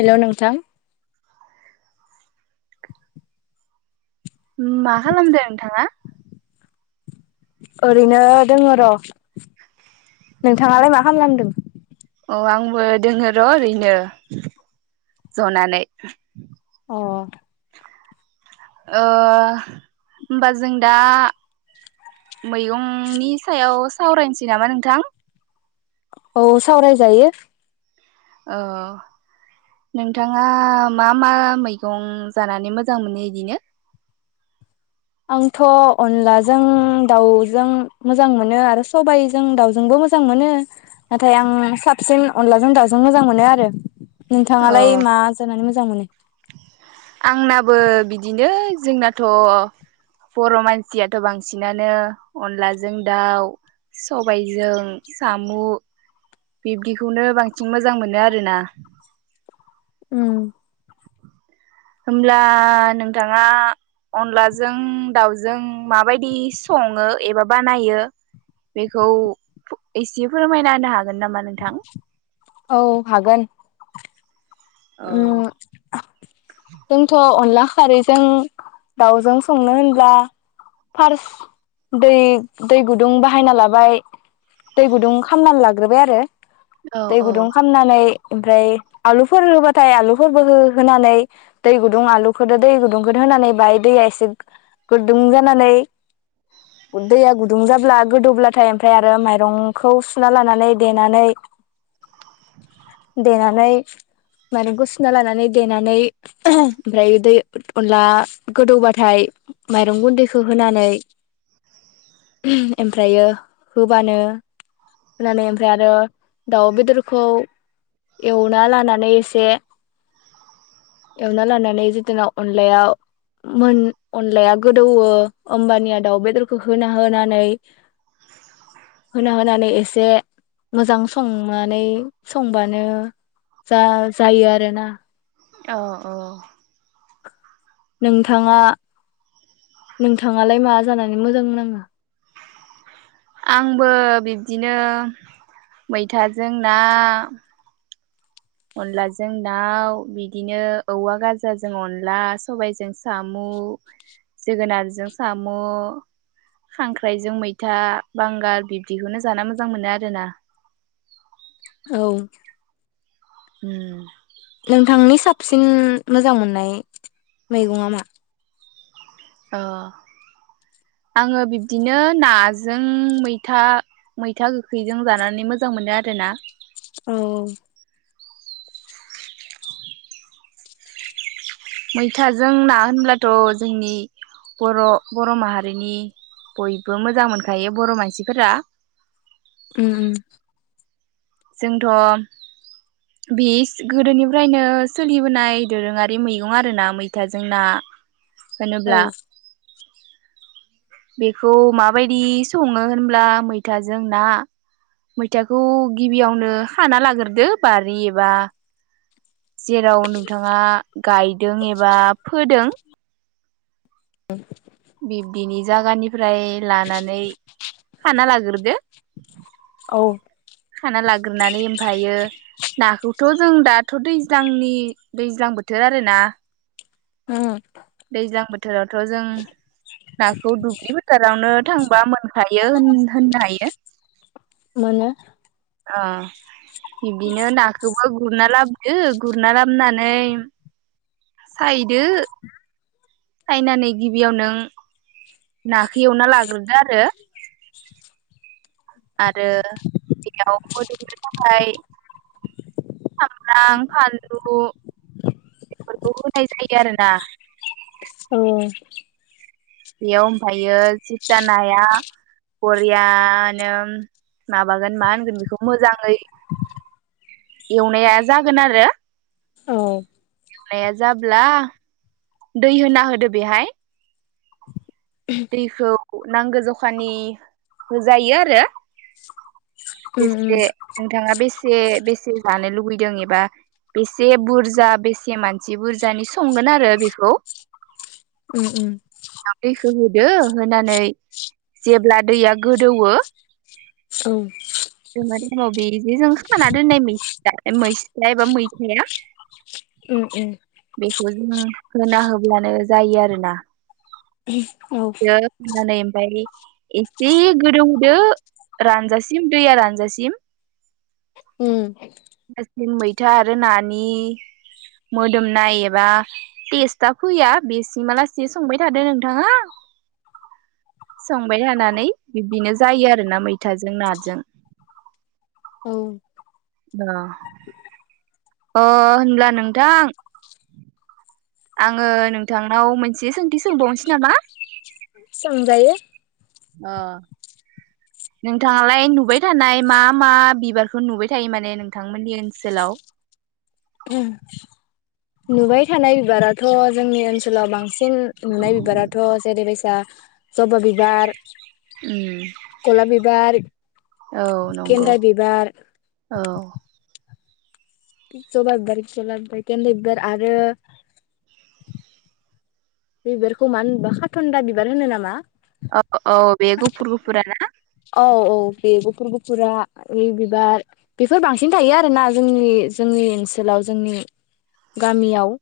hello नोंथां [inaudible] मा खालामदों नोंथाङा ओरैनो दोङो र' नोंथाङालाय मा खालामलांदों औ आंबो दोङो र' ओरैनो जनानै अ ओ होमबा जों दा मैगंनि सायाव सावरायनोसै नामा नोंथां औ सावरायजायो औ नोंथाङा मा मा मैगं जानानै मोजां मोनो इदिनो आंथ' अनलाजों दाउजों मोजां मोनो आरो सबायाइजों दाउजोंबो मोजां मोनो नाथाय आं साबसिन अनलाजों दाउजों मोजां मोनो आरो अ नोंथाङालाय मा जानानै मोजां मोनो आंनाबो बिदिनो जोंनाथ' बर' मानसियाथ' बांसिनानो अनलाजों दाउ सबायजों साम' बिब्दिखौनो बांसिन मोजां मोनो आरोना उम होमब्ला नोंथाङा अनलाजों दाावजों माबायदि सङो एबा बानायो बेखौ एसे फोरमायना होनो हागो नामा नोंथां औ हागोन औ उम जोंथ' अनला खारैजों दावजों संनो होनब्ला फार्स्ट दै दै गुदुं बाहायना लाबाय दै गुदुं खालामामनानै लाग्रोबाय आरो औ दै गुदुं औ खामनानै ओमफ्राय आलुफोर होबा थाय आलुफोरबो हो होनानै दै गुदुं आलुखौ दै गुदुंखौ होनानै बाहाय दैया एसे गुदुं जानानै दैया गुदुं जाब्ला गोदौब्लाथाय ओमफ्राय आरो माइरंखौ सुना लानानै देनानै देनानै माइरंखौ सुना लानानै देनानै ओमफ्राय दै अनला गोदौबाथाय माइरं गुन्दैखौ होनानै ओमफ्रायो होबानो होनानै ओमफ्राय आरो दाउ बेदरखौ एवना लानानै एसे एवना लानानै जिथुना अनलाया मोन अनलाया गोदौवो होमबानिया दाउ बेदरखौ होना होनानै होना होनानै एसे मोजां संनानै संबानो जा जायो आरोना औ औ नोंथाङा नोंथाङालाय मा जानानै मोजां नाङो आंबो बिब्दिनो मैथाजों ना अनलाजों दाउ बिदिनो औवा गाजाजों अनला सबायजों सामु' जोगोनारजों सामु' खांख्राइजों मैथा बांगाल बिब्दिखौनो जाना मोजां मोनो आरोना औ उम नोंथांनि साबसंसिन मोजां मोननाय मैगंआ मा ओ आङो बिब्दिनो नाजों मैथा मैथा गोखैजों जानानै मोजां मोनो आरोना औ औ मैथाजों ना होनब्लाथ' जोंनि बर' बर' माहारिनि बयबो मोजां मोनखायो बर' मानसिफोरा उम उम जोंथ' बे गोदोनिफ्रायनो सोलिबोनाय दोरोङारि मैगं आरोना मैथाजों ना होनोब्ला औ बेखौ माबायदि सङो होनब्ला मैथाजों ना मैथाखौ गिबियावनो खाना लाग्रोदो बारि एबा जेराव नोंथाङा गायदों एबा फोदों [inaudible] बिब्दिनि जागानि फ्राय लानानै खाना लाग्रोद दो औ खाना लाग्रोनानै ओमफायो नाखौ थ' जों दाथ' दैज्लांनि दैज्लां बोथोर आरोना उम दैज्लां बोथोरावथ' जों नाखौ दुब्लि फोथारावनो थांबा मोनखायो होन होननो हायो [unintelligible] आ बिबदिनो नाखौ आव गुरना लाबोदो गुरना लाबोननानै सायदो सायनानै गिबियाव नों नाखौ एवना लाग्रोदो आरो आरो बेयाव मोदोमनो थाखाय सामब्राम फानलु बेफोरखौ होनाय जायो आरोना औ बेयाव ओमफायो सिता नाया बरियानो माबागोन मा होनगोन बेखौ मोजाङै एवनाया जागोन आरो औ नाया जाब्ला दै होना होदो बेहाय दैखौ नांगो जखानि होजायो आरो उम बेसे नोंथाङा बेसे बेस बेसे जानो लुुबैदों एबा बेसे बुरजा बेसे मानसि बुरजानि संगोन आरो बेखौ उम उम होहोदो होनानै जेब्ला दैया गोदौऔ औ [unintelligible] बेजों सुखाना दोननायनि दा मैसया एबा मैथाया उम उम बेखौ जों होना होब्लानो जायो आरोना औ दो होनानै ओमफ्राय एसे गोदौहदो रानजासिम दैया रानजासिम उम फोथा आरो नानि मोन दोमनाय एबा टेस्टा फैया बेसिम आलासि संबाय थादो नोंथाङा संबाय थानानै बिबदिनो जायो आरोना मैथाजों नों औ अ होनब्ला नोंथां आङो नोंथांनाव मोनसे सोंथि सोंबावनोसै नामा सोंजायो ओ नोंथाङालाय नुबाय थानाय मा मा बिबारखौ नुबाय थायो माने नोंथांमोननि ओनसोलाव उम नुबाय थानाय बिबाराथ' जोंनि ओनसोलाव बांसिन बांसिन नुनाय बिबाराथ' जेरैबाय दा जबा बिबार उम गलाब बिबार औ नंगौ गेन्दा बिबार औ जबा बिबार [unintelligible] गेनदा बिबार आरो बिबारखौ मानो बा होनोबा खाथनदा बिबार होनो नामा ओ औ औ बे गुफुर गुफुरा ओ बिबार बेफोर बांसिन थायो आरोना जोंनि जोंनि ओनसोलाव जोंनि गामियाव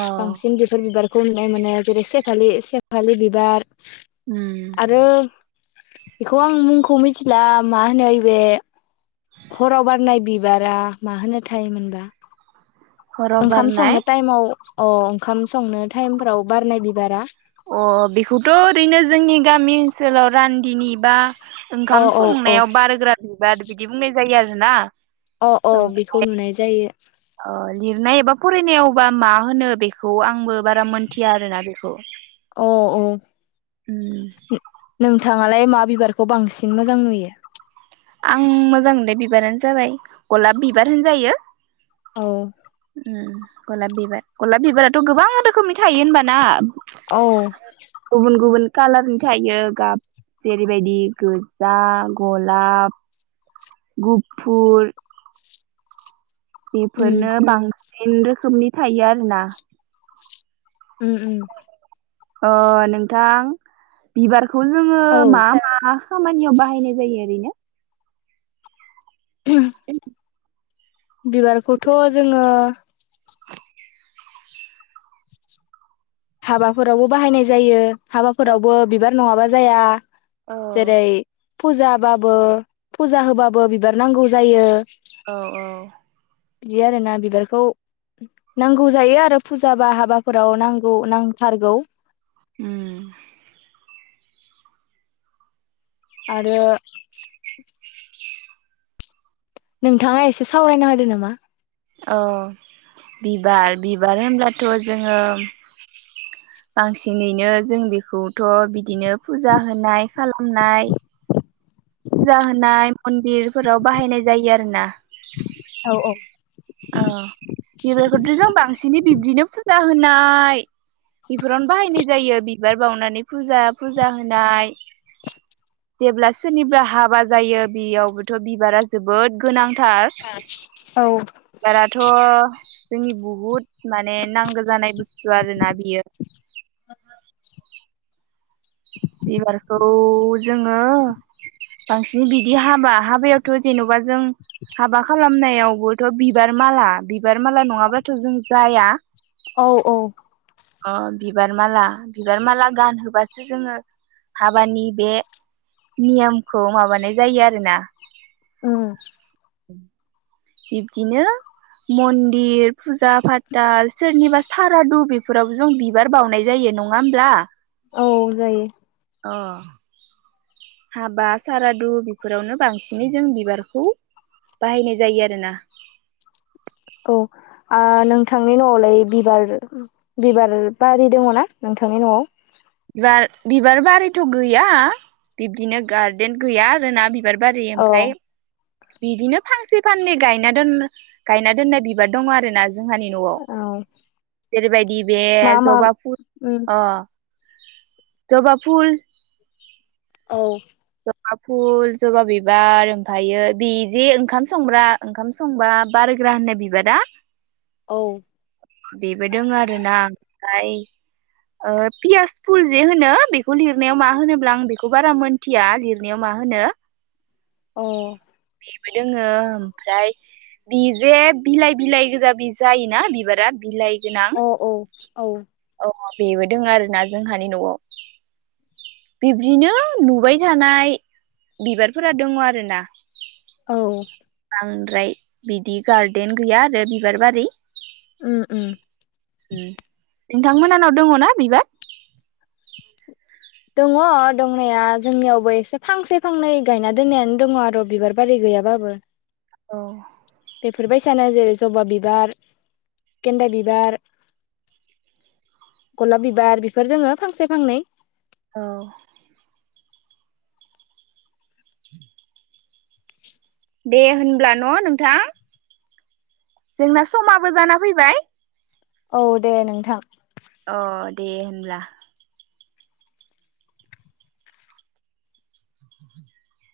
औ बांसिन बिफोर बिबार खमनाय मोनो जेरै सेफा सेफालि बिबार उम आरो बेखौ आं मुंखौ मिथिला मा होनो ओइबे हराव बारनाय बि बिबारा माहोनो थायोमोनबा हराव ओंखाम बारनाय संनो टाइमाव अ ओंखाम संनो टाइमफोराव बारनाय बिबारा अ बेखौथ' ओरैनो जोंनि गामि ओनसोलाव रान्दिनि बा अ ओंखाम औ औ संनायाव बारग्रा बिबार बिदि बुंनाय जायो जायो आरोना अ औ ओमफ्राय बेखौ नुनाय जायो अ लिरनाय एबा फरायनायावबा मा होनो बेखौ आंबो बारा मोनथिया आरोना बेखौ औ औ उम नोंथाङालाय मा बिबारखौ बांसिन मोजां नुयो आं मोजां मोनदों बिबारानो जाबाय गलाप बिबार होनजायो औ गलाब बिबार गलाब बिबाराथ' गोबां रोखोमनि थायो होनबा ना औ कालारनि थायो गाब जेरैबायदि गोजा गलाब गुफुर उम बेफोरनो बांसिन सिन रोखोमनि थायो आरो ना उम उम अ नोंथां बिबार बेखौ जोङो औ मा मा खामानियाव बाहायनाय जायो ओरैनो [unintelligible] बिबारखौथ' जोङो हाबाफोरावबो बाहायनाय जायो औ हाबाफोरावबो बिबार नङाबा जाया औ जेरै फुजाबाबो फुजा होबाबो बिबार नांगौ जायो औ औ बिदि आरोना बिबारखौ नांगौ जायो आरो फुजा बा हाबाफोराव नांगौ नांथारगौ उम आरो [inaudible] नोंथाङा एसे सावरायना होदो नामा औ बिबार बिबार होनब्लाथ' जोङो बांसिनैनो जों बेखौथ' बिदिनो फुजा होनाय खालामनाय फुजा होनाय मन्दिरफोराव बाहायनाय जायो आरो ना औ बांसिनै बिब्दिनो फुजा होनाय बेफोरावनो बाहायनाय जायो बिबार बावनानै फुजा फुजा होनाय जेब्ला सोरनिबा हाबा जायो बेयावबोथ' बिबारा जोबोद गोनां औ बाराथ' जोंनि बुहुद माने नांगौ जानाय बुस्थु आरो ना बियो बिबारखौ जोङो बांसिन बिदि हाबा हाबायावथ' जेन'बा जों हाबा खालामनाय यावबोथ' बिबार माला बिबार माला नङाबाथ' जों जाया औ औ अ बिबार माला बिबार माला गानहोबासो जोङो हाबानि बे नियमखौ माबानाय जायो आरोना ओम [inaudible] बिब्दिनो मन्दिर फुजा फाथाल सोरनिबा सारादु बेफोरावबो जों बिबार बावनाय जायो नङा होमब्ला औ जायो अ हाबा सारादु बेफोरावनो बांसिनै जों बिबारखौ बाहायनाय जायो आरोना औ आ नोंथांनि न'आवलाय बिबार बिबार बारि दङ ना नोंथांनि न'आव बिबार बिबार बारिथ' गैया बिबदिनो गारदेन गैया आरोना बिबार बारि औ ओमफ्राय बिदिनो फांसे फाननै गायना दोन गायना दोननाय बिबार दङ आरोना जोंहानि न'आव औ जेरैबायदि बे मा मा जबाफुर उम अ जबा फुल औ जबा फुल जबा बिबार ओमफायो बे जे ओंखाम संग्रा ओंखाम संबा बारग्रा होननाय बिबारा औ बेबो दङो आरोना आमफाय ओ पियास फुल जे होनो बेखौ लिरनायाव मा होनोब्ला आं बेखौ बारा मोन मोनथिया लिरनायाव मा होनो औ बेबो दोङो ओमफ्राय बि जे बिलाइ बिलाइ गोजा बि जायोना बिबारा बिलाइ गोनां अ औ औ अ बेबो दङ आरोना जोंहानि न'आव बिब्दिनो नुबाय थानाय बिबारफोरा दङ आरो ना औ बांद्राय बिदि गार्देन गैया आरो बिबार बारि उम उम उम नोंथांमोनानाव दङ ना बिबार दङ दंनाया जोंनियावबो एसे फांसे फांनै गायना दोननायानो दङ आरो बिबार बारि गैयाबाबो औ बेफोरबायसानो जेरै जबा बिबार गेन्दा बिबार गलाब बिबार बेफोर दोङो फांसे फांनै औ [inaudible] दे होनब्ला न' नोंथां जोंना समाबो जाना फैबाय औ दे नोंथां अ दे होमब्ला [inaudible]